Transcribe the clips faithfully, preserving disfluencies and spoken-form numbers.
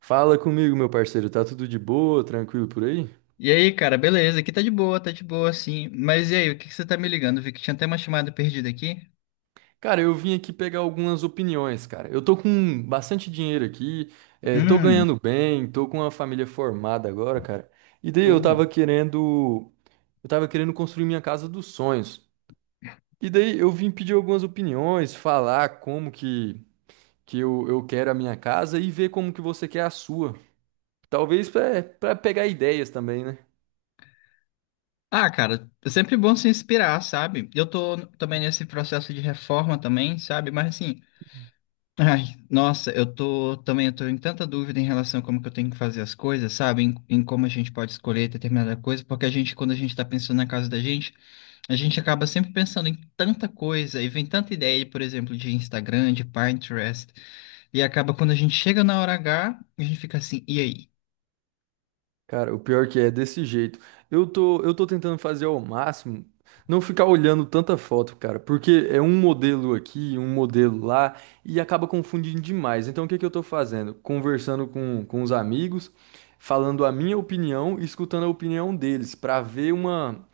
Fala comigo, meu parceiro. Tá tudo de boa, tranquilo por aí? E aí, cara, beleza? Aqui tá de boa, tá de boa, sim. Mas e aí, o que que você tá me ligando? Vi que tinha até uma chamada perdida aqui. Cara, eu vim aqui pegar algumas opiniões, cara. Eu tô com bastante dinheiro aqui, eh, tô Hum, ganhando bem, tô com uma família formada agora, cara. E daí eu porra. tava querendo, eu tava querendo construir minha casa dos sonhos. E daí eu vim pedir algumas opiniões, falar como que, que eu, eu quero a minha casa e ver como que você quer a sua. Talvez pra, pra pegar ideias também, né? Ah, cara, é sempre bom se inspirar, sabe? Eu tô também nesse processo de reforma também, sabe? Mas assim, ai, nossa, eu tô também, eu tô em tanta dúvida em relação a como que eu tenho que fazer as coisas, sabe? Em, em como a gente pode escolher determinada coisa, porque a gente, quando a gente tá pensando na casa da gente, a gente acaba sempre pensando em tanta coisa, e vem tanta ideia, por exemplo, de Instagram, de Pinterest. E acaba quando a gente chega na hora H, a gente fica assim, e aí? Cara, o pior que é é desse jeito. Eu tô, eu tô tentando fazer ao máximo não ficar olhando tanta foto, cara, porque é um modelo aqui, um modelo lá e acaba confundindo demais. Então, o que que eu tô fazendo? Conversando com, com os amigos, falando a minha opinião e escutando a opinião deles pra ver uma,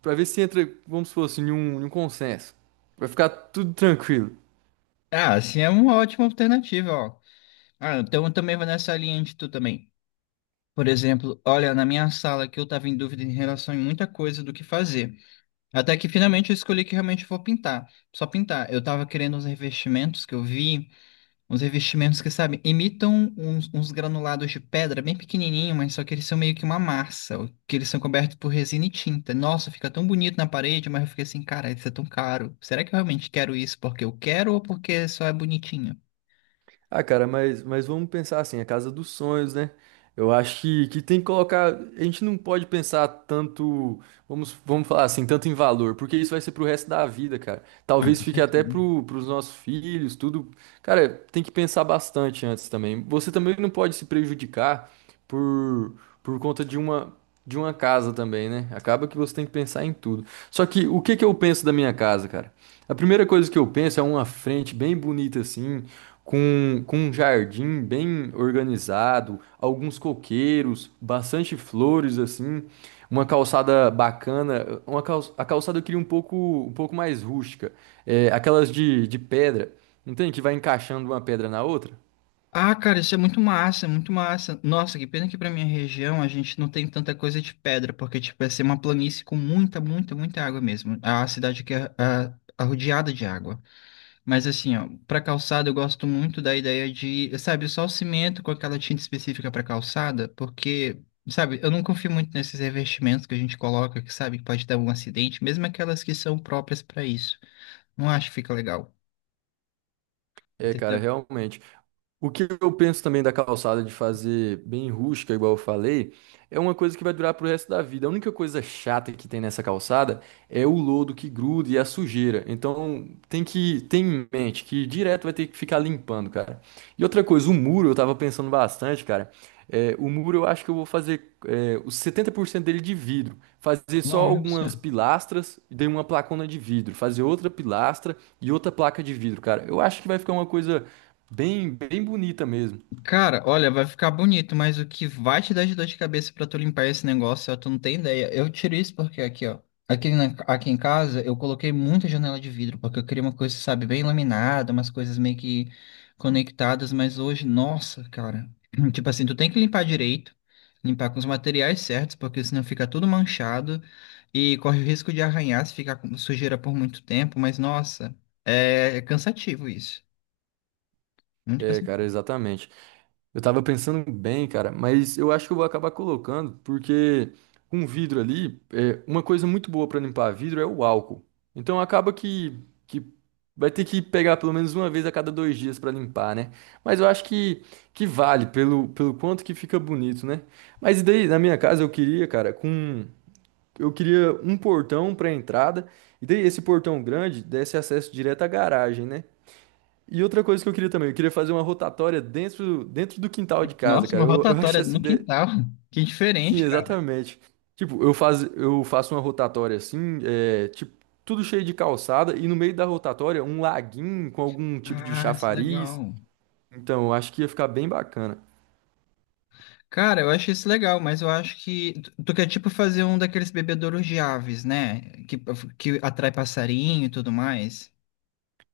para ver se entra, vamos supor assim, em um, em um consenso. Vai ficar tudo tranquilo. Ah, assim é uma ótima alternativa, ó. Ah, então eu também vou nessa linha de tu também. Por exemplo, olha, na minha sala que eu tava em dúvida em relação a muita coisa do que fazer. Até que finalmente eu escolhi que realmente eu vou pintar. Só pintar. Eu tava querendo uns revestimentos que eu vi. Uns revestimentos que, sabe, imitam uns, uns granulados de pedra bem pequenininho, mas só que eles são meio que uma massa, o- que eles são cobertos por resina e tinta. Nossa, fica tão bonito na parede, mas eu fiquei assim, cara, isso é tão caro. Será que eu realmente quero isso porque eu quero ou porque só é bonitinho? Ah, cara, mas, mas vamos pensar assim, a casa dos sonhos, né? Eu acho que, que tem que colocar. A gente não pode pensar tanto, vamos, vamos falar assim, tanto em valor, porque isso vai ser pro resto da vida, cara. Ah, Talvez com fique certeza. até pro, pros nossos filhos, tudo. Cara, tem que pensar bastante antes também. Você também não pode se prejudicar por, por conta de uma, de uma casa também, né? Acaba que você tem que pensar em tudo. Só que o que que eu penso da minha casa, cara? A primeira coisa que eu penso é uma frente bem bonita assim com, com um jardim bem organizado, alguns coqueiros, bastante flores assim, uma calçada bacana, uma calça, a calçada eu queria um pouco, um pouco mais rústica, é, aquelas de, de pedra, não tem que vai encaixando uma pedra na outra? Ah, cara, isso é muito massa, é muito massa. Nossa, que pena que pra minha região a gente não tem tanta coisa de pedra, porque, tipo, ia ser uma planície com muita, muita, muita água mesmo. A cidade que é ah, arrodeada de água. Mas assim, ó, para calçada eu gosto muito da ideia de, sabe, só o cimento com aquela tinta específica para calçada, porque, sabe, eu não confio muito nesses revestimentos que a gente coloca, que sabe que pode dar um acidente, mesmo aquelas que são próprias para isso. Não acho que fica legal. É, cara, Entendeu? realmente. O que eu penso também da calçada de fazer bem rústica, igual eu falei, é uma coisa que vai durar pro resto da vida. A única coisa chata que tem nessa calçada é o lodo que gruda e a sujeira. Então tem que ter em mente que direto vai ter que ficar limpando, cara. E outra coisa, o muro eu tava pensando bastante, cara. É, o muro eu acho que eu vou fazer é, os setenta por cento dele de vidro. Fazer só algumas Nossa. pilastras e daí uma placona de vidro. Fazer outra pilastra e outra placa de vidro, cara. Eu acho que vai ficar uma coisa bem, bem bonita mesmo. Cara, olha, vai ficar bonito, mas o que vai te dar de dor de cabeça pra tu limpar esse negócio, ó, tu não tem ideia. Eu tiro isso porque aqui, ó, aqui, na- aqui em casa eu coloquei muita janela de vidro, porque eu queria uma coisa, sabe, bem laminada, umas coisas meio que conectadas, mas hoje, nossa, cara, tipo assim, tu tem que limpar direito, limpar com os materiais certos, porque senão fica tudo manchado e corre o risco de arranhar se ficar com sujeira por muito tempo, mas nossa, é cansativo isso, muito. É, cara, exatamente. Eu tava pensando bem, cara, mas eu acho que eu vou acabar colocando, porque com vidro ali, é, uma coisa muito boa pra limpar vidro é o álcool. Então acaba que, que vai ter que pegar pelo menos uma vez a cada dois dias pra limpar, né? Mas eu acho que, que vale pelo, pelo quanto que fica bonito, né? Mas e daí, na minha casa, eu queria, cara, com. Eu queria um portão pra entrada, e daí esse portão grande desse acesso direto à garagem, né? E outra coisa que eu queria também, eu queria fazer uma rotatória dentro, dentro do quintal de casa, Nossa, uma cara. Eu, eu rotatória acho essa no ideia. quintal. Que Sim, diferente, cara. exatamente. Tipo, eu, faz, eu faço uma rotatória assim, é, tipo, tudo cheio de calçada, e no meio da rotatória, um laguinho com algum tipo de Ah, isso é chafariz. legal. Então, eu acho que ia ficar bem bacana. Cara, eu acho isso legal, mas eu acho que tu tu quer tipo fazer um daqueles bebedouros de aves, né? Que, que atrai passarinho e tudo mais.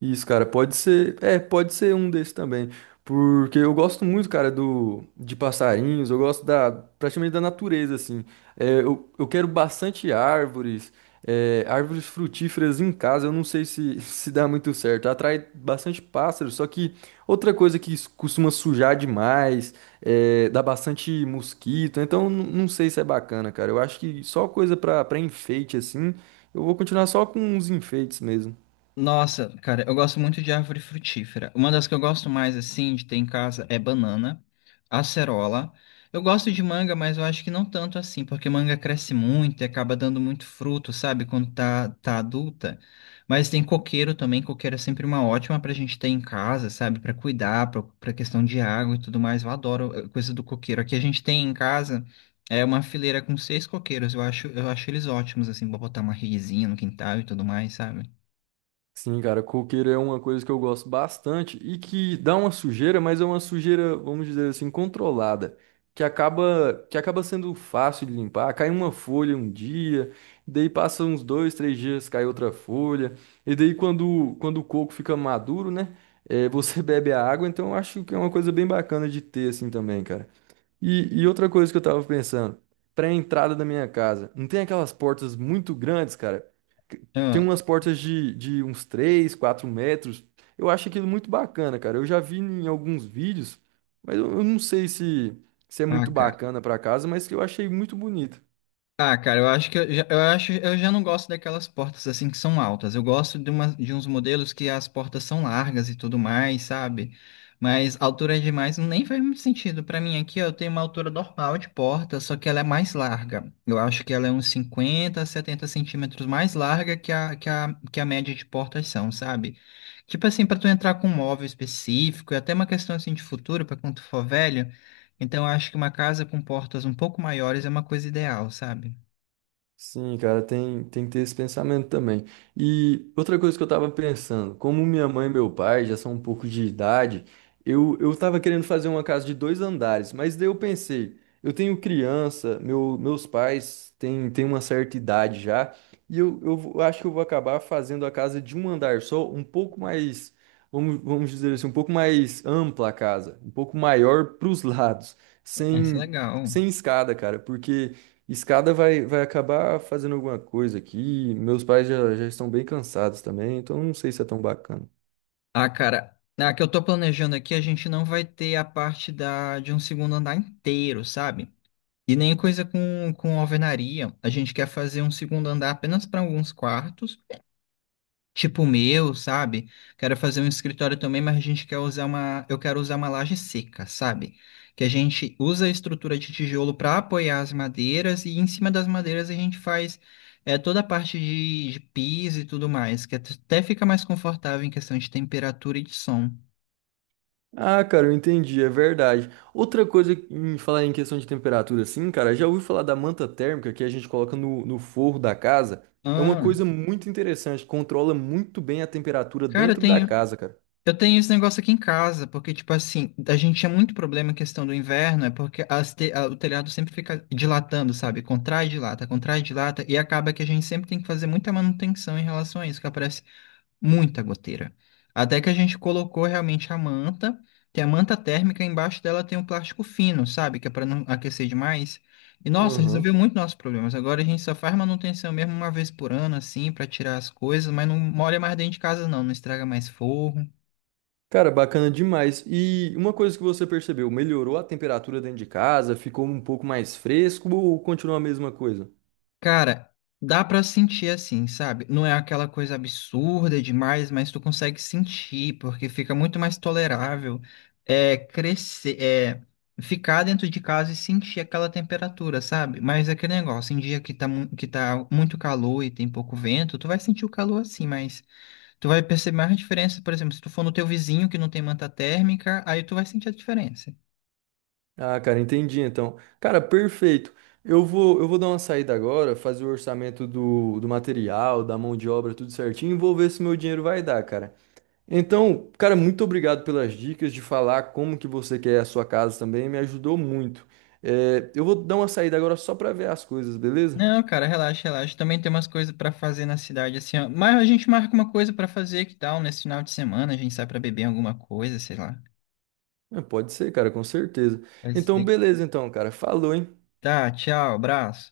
Isso, cara, pode ser, é, pode ser um desses também, porque eu gosto muito, cara, do de passarinhos, eu gosto da praticamente da natureza, assim. É, eu, eu quero bastante árvores, é, árvores frutíferas em casa. Eu não sei se se dá muito certo. Atrai bastante pássaros, só que outra coisa que s- costuma sujar demais, é, dá bastante mosquito. Então, n- não sei se é bacana, cara. Eu acho que só coisa pra para enfeite, assim. Eu vou continuar só com os enfeites mesmo. Nossa, cara, eu gosto muito de árvore frutífera. Uma das que eu gosto mais, assim, de ter em casa é banana, acerola. Eu gosto de manga, mas eu acho que não tanto assim, porque manga cresce muito e acaba dando muito fruto, sabe, quando tá, tá adulta. Mas tem coqueiro também, coqueiro é sempre uma ótima pra gente ter em casa, sabe, pra cuidar, pra, pra questão de água e tudo mais. Eu adoro eh, coisa do coqueiro. Aqui a gente tem em casa é uma fileira com seis coqueiros. Eu acho, eu acho eles ótimos, assim, pra botar uma redezinha no quintal e tudo mais, sabe? Sim, cara, coqueiro é uma coisa que eu gosto bastante e que dá uma sujeira, mas é uma sujeira, vamos dizer assim, controlada, que acaba que acaba sendo fácil de limpar. Cai uma folha um dia, daí passa uns dois, três dias, cai outra folha, e daí quando, quando o coco fica maduro, né, é, você bebe a água, então eu acho que é uma coisa bem bacana de ter assim também, cara. E, e outra coisa que eu tava pensando, pra entrada da minha casa, não tem aquelas portas muito grandes, cara? Que- Tem Ah, umas portas de, de uns três, quatro metros. Eu acho aquilo muito bacana, cara. Eu já vi em alguns vídeos, mas eu, eu não sei se, se é ah, muito cara. bacana pra casa, mas que eu achei muito bonito. Ah, cara, eu acho que eu já, eu acho, eu já não gosto daquelas portas assim que são altas. Eu gosto de, uma, de uns modelos que as portas são largas e tudo mais, sabe? Mas altura é demais nem faz muito sentido. Pra mim aqui, ó, eu tenho uma altura normal de porta, só que ela é mais larga. Eu acho que ela é uns cinquenta, setenta centímetros mais larga que a, que a, que a média de portas são, sabe? Tipo assim, pra tu entrar com um móvel específico, e até uma questão assim de futuro, pra quando tu for velho. Então, eu acho que uma casa com portas um pouco maiores é uma coisa ideal, sabe? Sim, cara, tem, tem que ter esse pensamento também. E outra coisa que eu tava pensando, como minha mãe e meu pai já são um pouco de idade, eu, eu tava querendo fazer uma casa de dois andares, mas daí eu pensei, eu tenho criança, meu, meus pais têm, têm uma certa idade já, e eu, eu vou- acho que eu vou acabar fazendo a casa de um andar só, um pouco mais, vamos, vamos dizer assim, um pouco mais ampla a casa, um pouco maior pros lados, Isso é sem, legal. sem escada, cara, porque. Escada vai, vai acabar fazendo alguma coisa aqui. Meus pais já, já estão bem cansados também, então não sei se é tão bacana. Ah, cara, na que eu tô planejando aqui, a gente não vai ter a parte da, de um segundo andar inteiro, sabe? E nem coisa com, com alvenaria. A gente quer fazer um segundo andar apenas para alguns quartos tipo o meu, sabe? Quero fazer um escritório também, mas a gente quer usar uma, eu quero usar uma laje seca, sabe? Que a gente usa a estrutura de tijolo para apoiar as madeiras e em cima das madeiras a gente faz é, toda a parte de, de piso e tudo mais, que até fica mais confortável em questão de temperatura e de som. Ah, cara, eu entendi, é verdade. Outra coisa em falar em questão de temperatura, assim, cara, já ouvi falar da manta térmica que a gente coloca no, no forro da casa. É uma Ah, coisa muito interessante, controla muito bem a temperatura cara, dentro da tem. casa, cara. Eu tenho esse negócio aqui em casa, porque, tipo assim, a gente tinha muito problema em questão do inverno, é porque as te- a- o telhado sempre fica dilatando, sabe? Contrai, dilata, contrai, dilata, e acaba que a gente sempre tem que fazer muita manutenção em relação a isso, que aparece muita goteira. Até que a gente colocou realmente a manta, tem a manta térmica, embaixo dela tem um plástico fino, sabe? Que é para não aquecer demais. E, nossa, resolveu Aham. muito nossos problemas. Agora a gente só faz manutenção mesmo uma vez por ano, assim, para tirar as coisas, mas não molha mais dentro de casa, não, não estraga mais forro. Cara, bacana demais. E uma coisa que você percebeu, melhorou a temperatura dentro de casa? Ficou um pouco mais fresco ou continua a mesma coisa? Cara, dá pra sentir assim, sabe? Não é aquela coisa absurda demais, mas tu consegue sentir, porque fica muito mais tolerável é crescer, é ficar dentro de casa e sentir aquela temperatura, sabe? Mas é aquele negócio, em dia que tá, mu- que tá muito calor e tem pouco vento, tu vai sentir o calor assim, mas tu vai perceber mais a diferença, por exemplo, se tu for no teu vizinho que não tem manta térmica, aí tu vai sentir a diferença. Ah, cara, entendi então. Cara, perfeito. Eu vou, eu vou dar uma saída agora, fazer o orçamento do, do material, da mão de obra, tudo certinho, e vou ver se meu dinheiro vai dar, cara. Então, cara, muito obrigado pelas dicas de falar como que você quer a sua casa também, me ajudou muito. É, eu vou dar uma saída agora só pra ver as coisas, beleza? Não, cara, relaxa, relaxa. Também tem umas coisas pra fazer na cidade, assim, ó. Mas a gente marca uma coisa pra fazer, que tal? Nesse final de semana a gente sai pra beber alguma coisa, sei lá. É, pode ser, cara, com certeza. Vai Então, ser. beleza então, cara. Falou, hein? Tá, tchau, abraço.